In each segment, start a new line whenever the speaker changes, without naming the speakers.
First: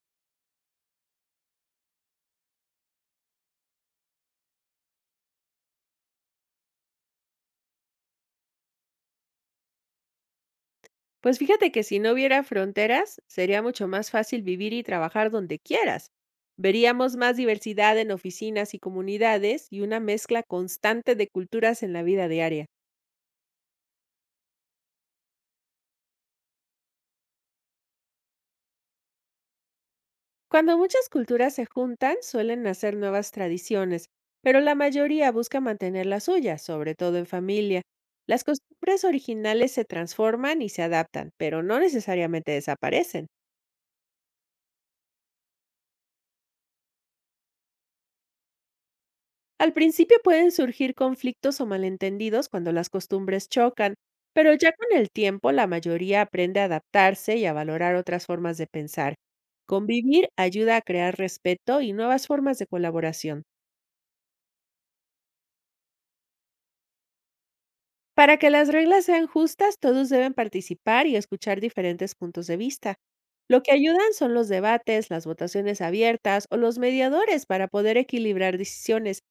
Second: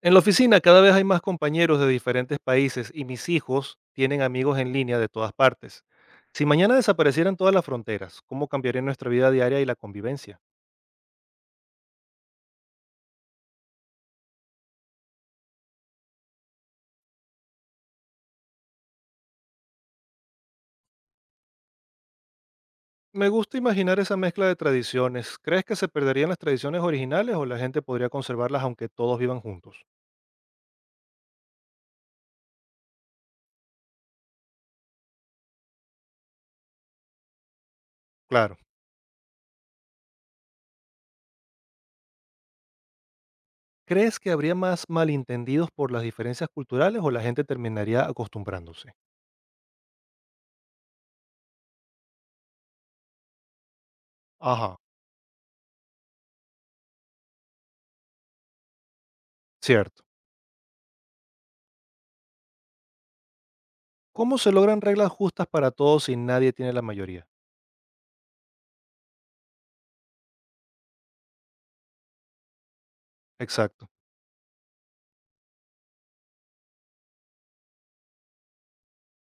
En la oficina cada vez hay más compañeros de diferentes países y mis hijos tienen amigos en línea de todas partes. Si mañana desaparecieran todas las fronteras, ¿cómo cambiaría nuestra vida diaria y la convivencia?
Pues fíjate que si no hubiera fronteras, sería mucho más fácil vivir y trabajar donde quieras. Veríamos más diversidad en oficinas y comunidades y una mezcla constante de culturas en la vida diaria.
Me gusta imaginar esa mezcla de tradiciones. ¿Crees que se perderían las tradiciones originales o la gente podría conservarlas aunque todos vivan juntos?
Cuando muchas culturas se juntan, suelen nacer nuevas tradiciones, pero la mayoría busca mantener las suyas, sobre todo en familia. Las
Claro.
costumbres originales se transforman y se adaptan, pero no necesariamente desaparecen.
¿Crees que habría más malentendidos por las diferencias culturales o la gente terminaría acostumbrándose?
Al principio pueden surgir conflictos o malentendidos cuando las costumbres chocan, pero
Ajá,
ya con el tiempo la mayoría aprende a adaptarse y a valorar otras formas de pensar.
cierto.
Convivir ayuda a crear respeto y nuevas formas de colaboración.
¿Cómo se logran reglas justas para todos si nadie tiene la mayoría?
Para que las reglas sean justas, todos deben participar y escuchar diferentes puntos de vista. Lo que
Exacto.
ayudan son los debates, las votaciones abiertas o los mediadores para poder equilibrar decisiones.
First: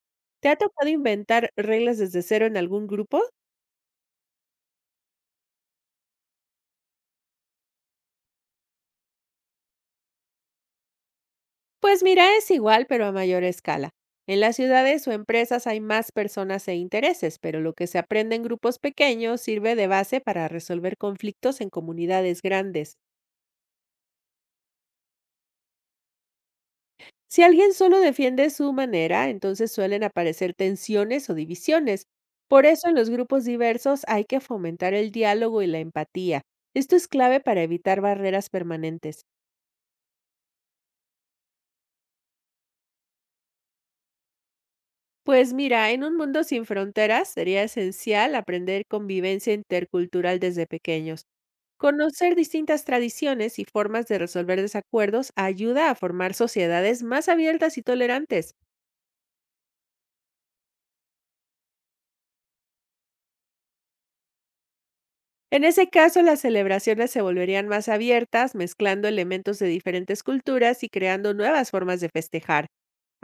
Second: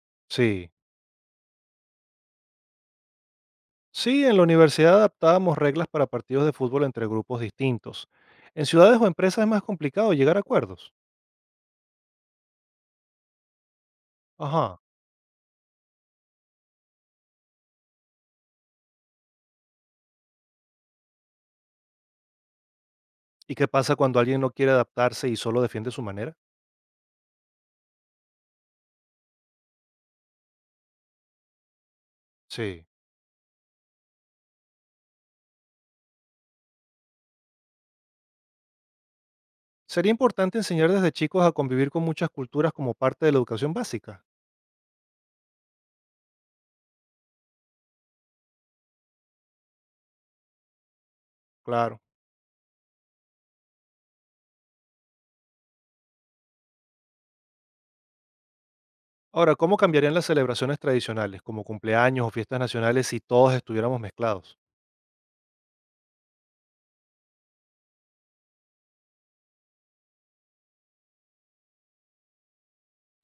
¿Te ha
Sí.
tocado inventar reglas desde cero en algún grupo?
Sí, en la universidad adaptábamos reglas para partidos de fútbol entre grupos distintos. En ciudades o empresas es más complicado llegar a acuerdos.
Pues mira, es igual, pero a mayor escala. En las
Ajá.
ciudades o empresas hay más personas e intereses, pero lo que se aprende en grupos pequeños sirve de base para resolver conflictos en comunidades grandes.
¿Y qué pasa cuando alguien no quiere adaptarse y solo defiende su manera?
Si alguien solo defiende su manera, entonces suelen aparecer tensiones o divisiones. Por
Sí.
eso en los grupos diversos hay que fomentar el diálogo y la empatía. Esto es clave para evitar barreras permanentes.
Sería importante enseñar desde chicos a convivir con muchas culturas como parte de la educación básica.
Pues mira, en un mundo sin fronteras sería esencial aprender convivencia intercultural desde pequeños.
Claro.
Conocer distintas tradiciones y formas de resolver desacuerdos ayuda a formar sociedades más abiertas y tolerantes.
Ahora, ¿cómo cambiarían las celebraciones tradicionales, como cumpleaños o fiestas nacionales, si todos estuviéramos mezclados?
En ese caso, las celebraciones se volverían más abiertas, mezclando elementos de diferentes culturas y creando nuevas formas de festejar.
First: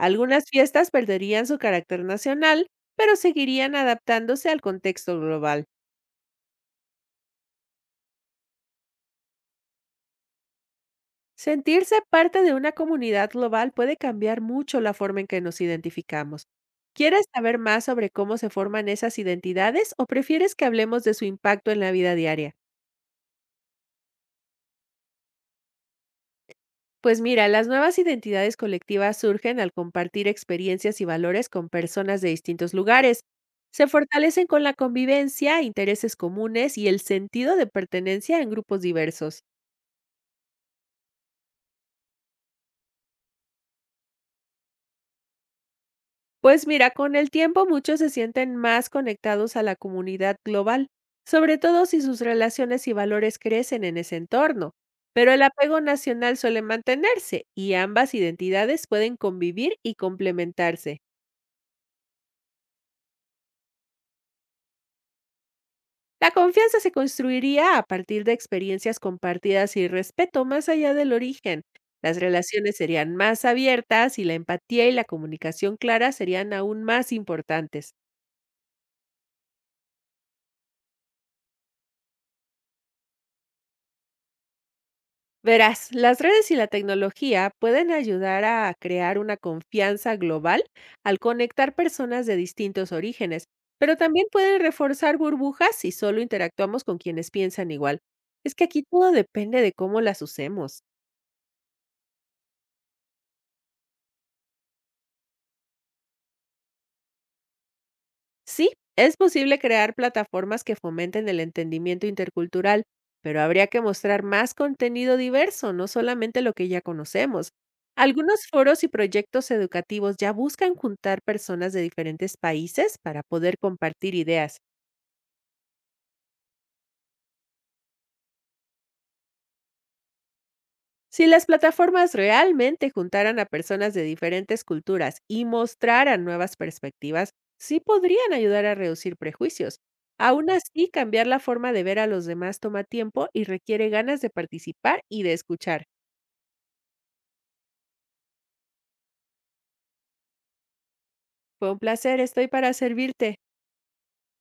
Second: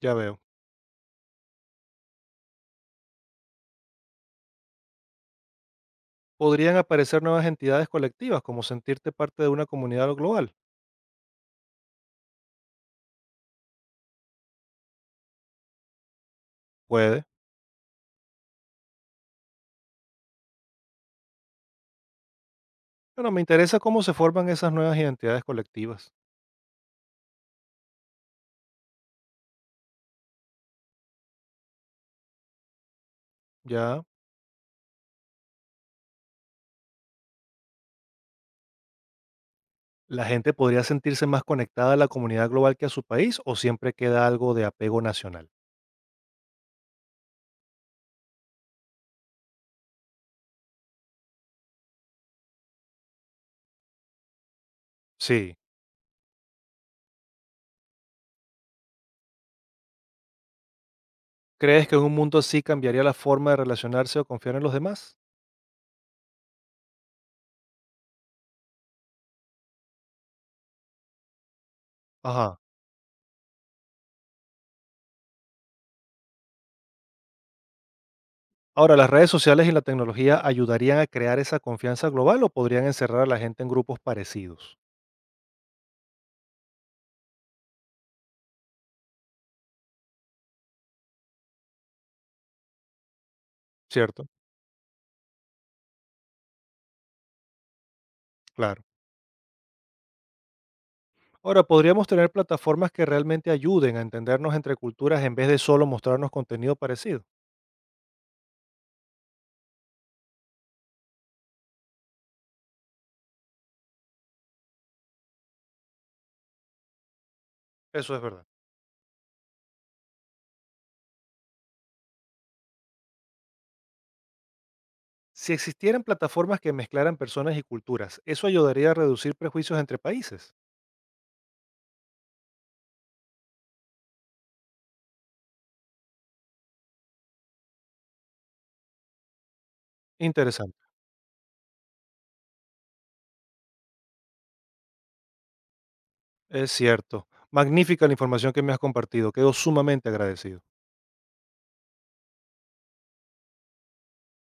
Ya veo.
fiestas perderían su carácter nacional, pero seguirían adaptándose al contexto global.
¿Podrían aparecer nuevas entidades colectivas, como sentirte parte de una comunidad global?
Sentirse parte de una comunidad global puede cambiar mucho la forma en que nos identificamos.
Puede.
¿Quieres saber más sobre cómo se forman esas identidades o prefieres que hablemos de su impacto en la vida diaria?
Bueno, me interesa cómo se forman esas nuevas identidades colectivas.
Pues mira, las nuevas identidades colectivas surgen al compartir experiencias y valores con personas de distintos lugares. Se
¿Ya
fortalecen con la convivencia, intereses comunes y el sentido de pertenencia en grupos diversos.
la gente podría sentirse más conectada a la comunidad global que a su país o siempre queda algo de apego nacional?
Pues mira, con el tiempo muchos se sienten más conectados a la comunidad global, sobre todo si sus relaciones y valores crecen en ese entorno. Pero el
Sí.
apego nacional suele mantenerse y ambas identidades pueden convivir y complementarse.
¿Crees que en un mundo así cambiaría la forma de relacionarse o confiar en los demás?
La confianza se construiría a partir de experiencias compartidas y respeto más allá del origen. Las
Ajá.
relaciones serían más abiertas y la empatía y la comunicación clara serían aún más importantes.
Ahora, ¿las redes sociales y la tecnología ayudarían a crear esa confianza global o podrían encerrar a la gente en grupos parecidos?
Verás, las redes y la tecnología pueden ayudar a crear una confianza global al conectar personas de distintos orígenes, pero también
¿Cierto?
pueden reforzar burbujas si solo interactuamos con quienes piensan igual. Es que
Claro.
aquí todo depende de cómo las usemos.
Ahora, podríamos tener plataformas que realmente ayuden a entendernos entre culturas en vez de solo mostrarnos contenido parecido.
Sí, es posible crear plataformas que fomenten el entendimiento intercultural, pero habría que mostrar más contenido diverso, no solamente lo que ya conocemos.
Eso es
Algunos
verdad.
foros y proyectos educativos ya buscan juntar personas de diferentes países para poder compartir ideas.
Si existieran plataformas que mezclaran personas y culturas, eso ayudaría a reducir prejuicios entre países.
Si las plataformas realmente juntaran a personas de diferentes culturas y mostraran nuevas perspectivas, sí podrían ayudar a reducir prejuicios. Aún así,
Interesante,
cambiar la forma de ver a los demás toma tiempo y requiere ganas de participar y de escuchar.
es cierto. Magnífica la información que me has compartido, quedo sumamente agradecido.
Fue un placer, estoy para servirte.